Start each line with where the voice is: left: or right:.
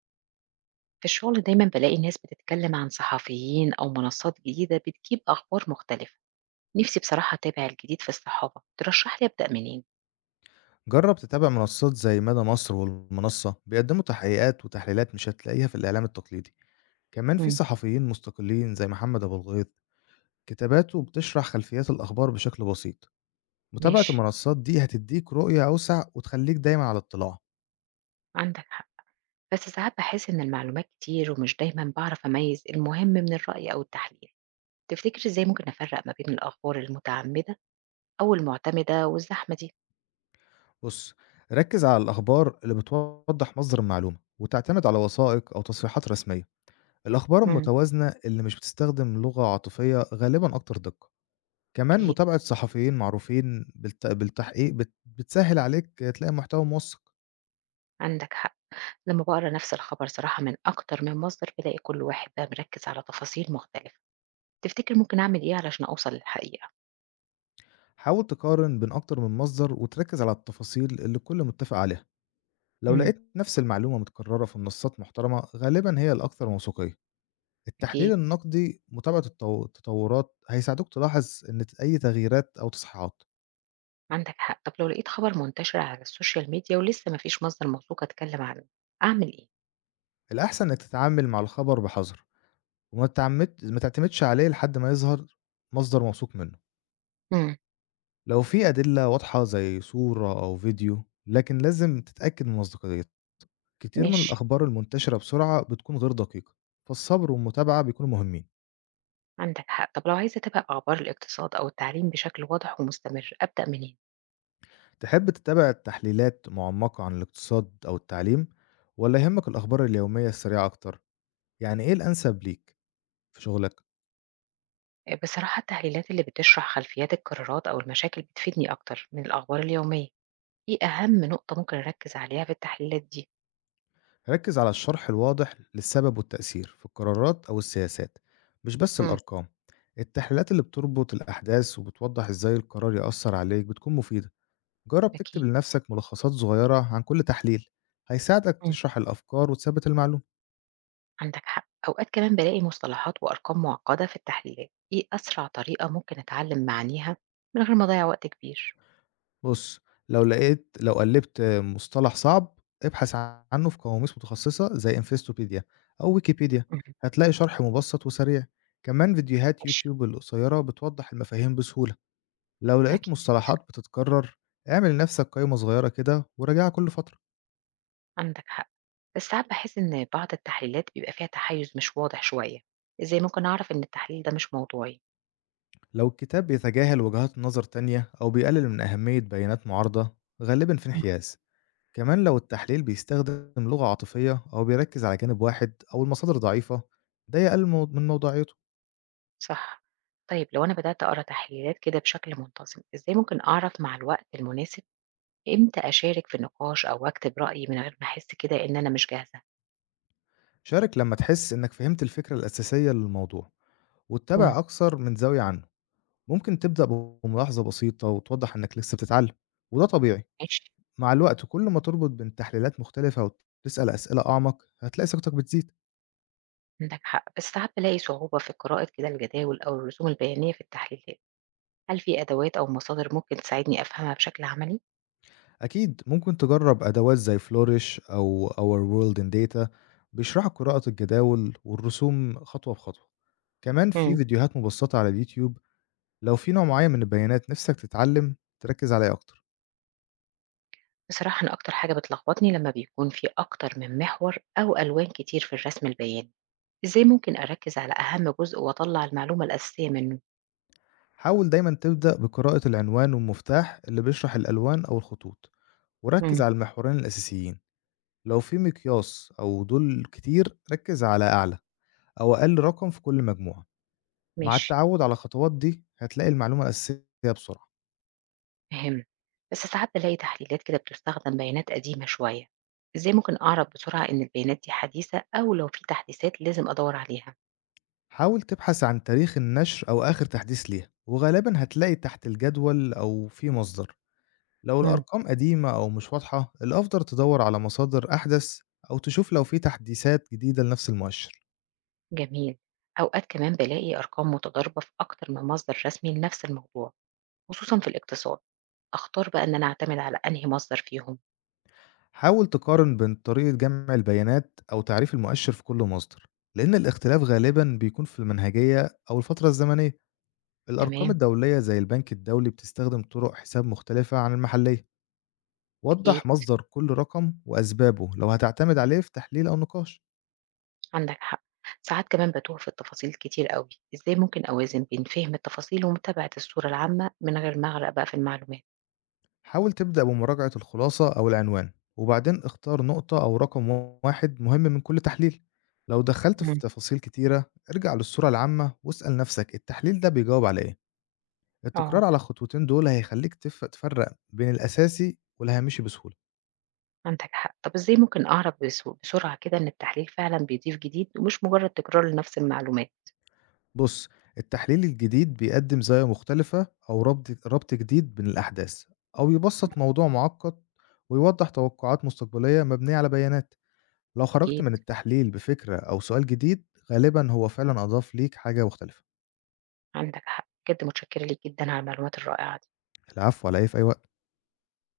right: في الشغل دايما بلاقي ناس بتتكلم عن صحفيين أو منصات جديدة بتجيب أخبار مختلفة. نفسي بصراحة أتابع الجديد في الصحافة، ترشح لي أبدأ منين؟
left: جرب تتابع منصات زي مدى مصر والمنصة بيقدموا تحقيقات وتحليلات مش هتلاقيها في الإعلام التقليدي. كمان في
right: مم.
left: صحفيين مستقلين زي محمد أبو الغيط، كتاباته بتشرح خلفيات الأخبار بشكل بسيط. متابعة
right: ماشي،
left: المنصات دي هتديك رؤية أوسع وتخليك دايما على اطلاع.
right: عندك حق، بس ساعات بحس إن المعلومات كتير ومش دايما بعرف أميز المهم من الرأي أو التحليل. تفتكر إزاي ممكن أفرق ما بين الأخبار المتعمدة أو المعتمدة والزحمة دي؟
left: بص، ركز على الأخبار اللي بتوضح مصدر المعلومة وتعتمد على وثائق أو تصريحات رسمية. الأخبار
right: مم.
left: المتوازنة اللي مش بتستخدم لغة عاطفية غالبا أكتر دقة. كمان
right: أكيد،
left: متابعة صحفيين معروفين بالتحقيق بتسهل عليك تلاقي محتوى موثق.
right: عندك حق. لما بقرا نفس الخبر صراحة من أكتر من مصدر بلاقي كل واحد بقى مركز على تفاصيل مختلفة. تفتكر ممكن أعمل إيه علشان أوصل للحقيقة؟
left: حاول تقارن بين أكتر من مصدر وتركز على التفاصيل اللي الكل متفق عليها. لو
right: إمم،
left: لقيت نفس المعلومة متكررة في منصات محترمة غالبا هي الأكثر موثوقية. التحليل
right: أكيد،
left: النقدي متابعة التطورات هيساعدوك تلاحظ إن أي تغييرات أو تصحيحات.
right: عندك حق. طب لو لقيت خبر منتشر على السوشيال ميديا ولسه ما فيش مصدر موثوق أتكلم عنه، أعمل إيه؟
left: الأحسن إنك تتعامل مع الخبر بحذر، ما تعتمدش عليه لحد ما يظهر مصدر موثوق منه.
right: إمم.
left: لو في أدلة واضحة زي صورة أو فيديو، لكن لازم تتأكد من مصداقيتها. كتير من
right: ماشي،
left: الأخبار المنتشرة بسرعة بتكون غير دقيقة، فالصبر والمتابعة بيكونوا مهمين.
right: عندك حق. طب لو عايزة أتابع أخبار الاقتصاد أو التعليم بشكل واضح ومستمر، أبدأ منين؟
left: تحب تتابع تحليلات معمقة عن الاقتصاد أو التعليم، ولا يهمك الأخبار اليومية السريعة أكتر؟ يعني إيه الأنسب ليك في شغلك؟
right: بصراحة التحليلات اللي بتشرح خلفيات القرارات أو المشاكل بتفيدني أكتر من الأخبار اليومية. إيه أهم نقطة ممكن أركز عليها في التحليلات دي؟
left: ركز على الشرح الواضح للسبب والتأثير في القرارات أو السياسات، مش بس
right: إمم.
left: الأرقام. التحليلات اللي بتربط الأحداث وبتوضح إزاي القرار يأثر عليك بتكون مفيدة. جرب تكتب
right: أكيد.
left: لنفسك ملخصات صغيرة عن كل تحليل، هيساعدك
right: إمم.
left: تشرح الأفكار وتثبت المعلومة.
right: عندك حق، أوقات كمان بلاقي مصطلحات وأرقام معقدة في التحليلات. إيه أسرع طريقة ممكن أتعلم معانيها من غير ما أضيع وقت كبير؟
left: بص، لو لقيت لو قلبت مصطلح صعب، ابحث عنه في قواميس متخصصة زي انفستوبيديا أو ويكيبيديا،
right: مم.
left: هتلاقي شرح مبسط وسريع. كمان فيديوهات
right: ماشي.
left: يوتيوب القصيرة بتوضح المفاهيم بسهولة. لو لقيت
right: أكيد،
left: مصطلحات بتتكرر، اعمل لنفسك قائمة صغيرة كده وراجعها كل فترة.
right: عندك حق، بس ساعات بحس إن بعض التحليلات بيبقى فيها تحيز مش واضح شوية. إزاي ممكن أعرف إن التحليل ده مش موضوعي؟
left: لو الكتاب بيتجاهل وجهات نظر تانية أو بيقلل من أهمية بيانات معارضة، غالبا في
right: مم.
left: انحياز. كمان لو التحليل بيستخدم لغة عاطفية أو بيركز على جانب واحد أو المصادر ضعيفة، ده من موضوعيته.
right: صح. طيب لو أنا بدأت أقرأ تحليلات كده بشكل منتظم، إزاي ممكن أعرف مع الوقت المناسب إمتى أشارك في النقاش أو أكتب رأيي من غير ما أحس كده إن أنا مش جاهزة؟
left: شارك لما تحس إنك فهمت الفكرة الأساسية للموضوع
right: مم.
left: واتبع أكثر من زاوية عنه. ممكن تبدأ بملاحظة بسيطة وتوضح إنك لسه بتتعلم، وده طبيعي.
right: ماشي.
left: مع الوقت كل ما تربط بين تحليلات مختلفة وتسأل أسئلة أعمق هتلاقي ثقتك بتزيد.
right: عندك حق، بس ساعات بلاقي صعوبة في قراءة كده الجداول أو الرسوم البيانية في التحليلات. هل في أدوات أو مصادر ممكن تساعدني أفهمها بشكل عملي؟
left: أكيد ممكن تجرب أدوات زي Flourish أو Our World in Data، بيشرحوا قراءة الجداول والرسوم خطوة بخطوة. كمان في
right: مم.
left: فيديوهات مبسطة على اليوتيوب. لو في نوع معين من البيانات نفسك تتعلم تركز عليه أكتر.
right: بصراحة أنا أكتر حاجة بتلخبطني لما بيكون في أكتر من محور أو ألوان كتير في الرسم البياني. إزاي ممكن أركز على أهم جزء وأطلع المعلومة الأساسية منه؟
left: حاول دايما تبدأ بقراءة العنوان والمفتاح اللي بيشرح الألوان أو الخطوط، وركز
right: مم.
left: على المحورين الأساسيين. لو في مقياس أو دول كتير ركز على أعلى أو أقل رقم في كل مجموعة. مع
right: ماشي.
left: التعود على الخطوات دي هتلاقي المعلومة الأساسية بسرعة.
right: فهمت، بس ساعات بلاقي تحليلات كده بتستخدم بيانات قديمة شوية. إزاي ممكن أعرف بسرعة إن البيانات دي حديثة أو لو في تحديثات لازم أدور عليها؟
left: حاول تبحث عن تاريخ النشر أو آخر تحديث ليها، وغالبا هتلاقي تحت الجدول أو في مصدر. لو
right: مم.
left: الأرقام قديمة أو مش واضحة الأفضل تدور على مصادر أحدث، أو تشوف لو في تحديثات جديدة لنفس المؤشر.
right: جميل. أوقات كمان بلاقي أرقام متضاربة في أكتر من مصدر رسمي لنفس الموضوع، خصوصا في الاقتصاد. أختار بقى إن أنا أعتمد على أنهي مصدر فيهم؟
left: حاول تقارن بين طريقة جمع البيانات أو تعريف المؤشر في كل مصدر، لأن الاختلاف غالبا بيكون في المنهجية أو الفترة الزمنية. الأرقام
right: تمام.
left: الدولية زي البنك الدولي بتستخدم طرق حساب مختلفة عن المحلية.
right: أكيد،
left: وضح مصدر كل رقم وأسبابه لو هتعتمد عليه في تحليل أو نقاش.
right: عندك حق. ساعات كمان بتوه في التفاصيل كتير قوي. إزاي ممكن أوازن بين فهم التفاصيل ومتابعة الصورة العامة من غير ما أغرق بقى في المعلومات؟
left: حاول تبدأ بمراجعة الخلاصة أو العنوان وبعدين اختار نقطة أو رقم واحد مهم من كل تحليل. لو دخلت في
right: مم.
left: تفاصيل كتيرة ارجع للصورة العامة واسأل نفسك التحليل ده بيجاوب على إيه. التكرار
right: آه،
left: على الخطوتين دول هيخليك تفرق بين الأساسي والهامشي بسهولة.
right: عندك حق. طب إزاي ممكن أعرف بسرعة كده إن التحليل فعلا بيضيف جديد ومش مجرد تكرار لنفس المعلومات؟
left: بص، التحليل الجديد بيقدم زاوية مختلفة أو ربط جديد بين الأحداث، أو يبسط موضوع معقد ويوضح توقعات مستقبلية مبنية على بيانات. لو خرجت
right: أكيد،
left: من التحليل بفكرة أو سؤال جديد، غالبًا هو فعلًا أضاف ليك حاجة مختلفة.
right: عندك حق بجد، متشكرة ليك جدا على المعلومات الرائعة دي.
left: العفو على إيه، في أي وقت.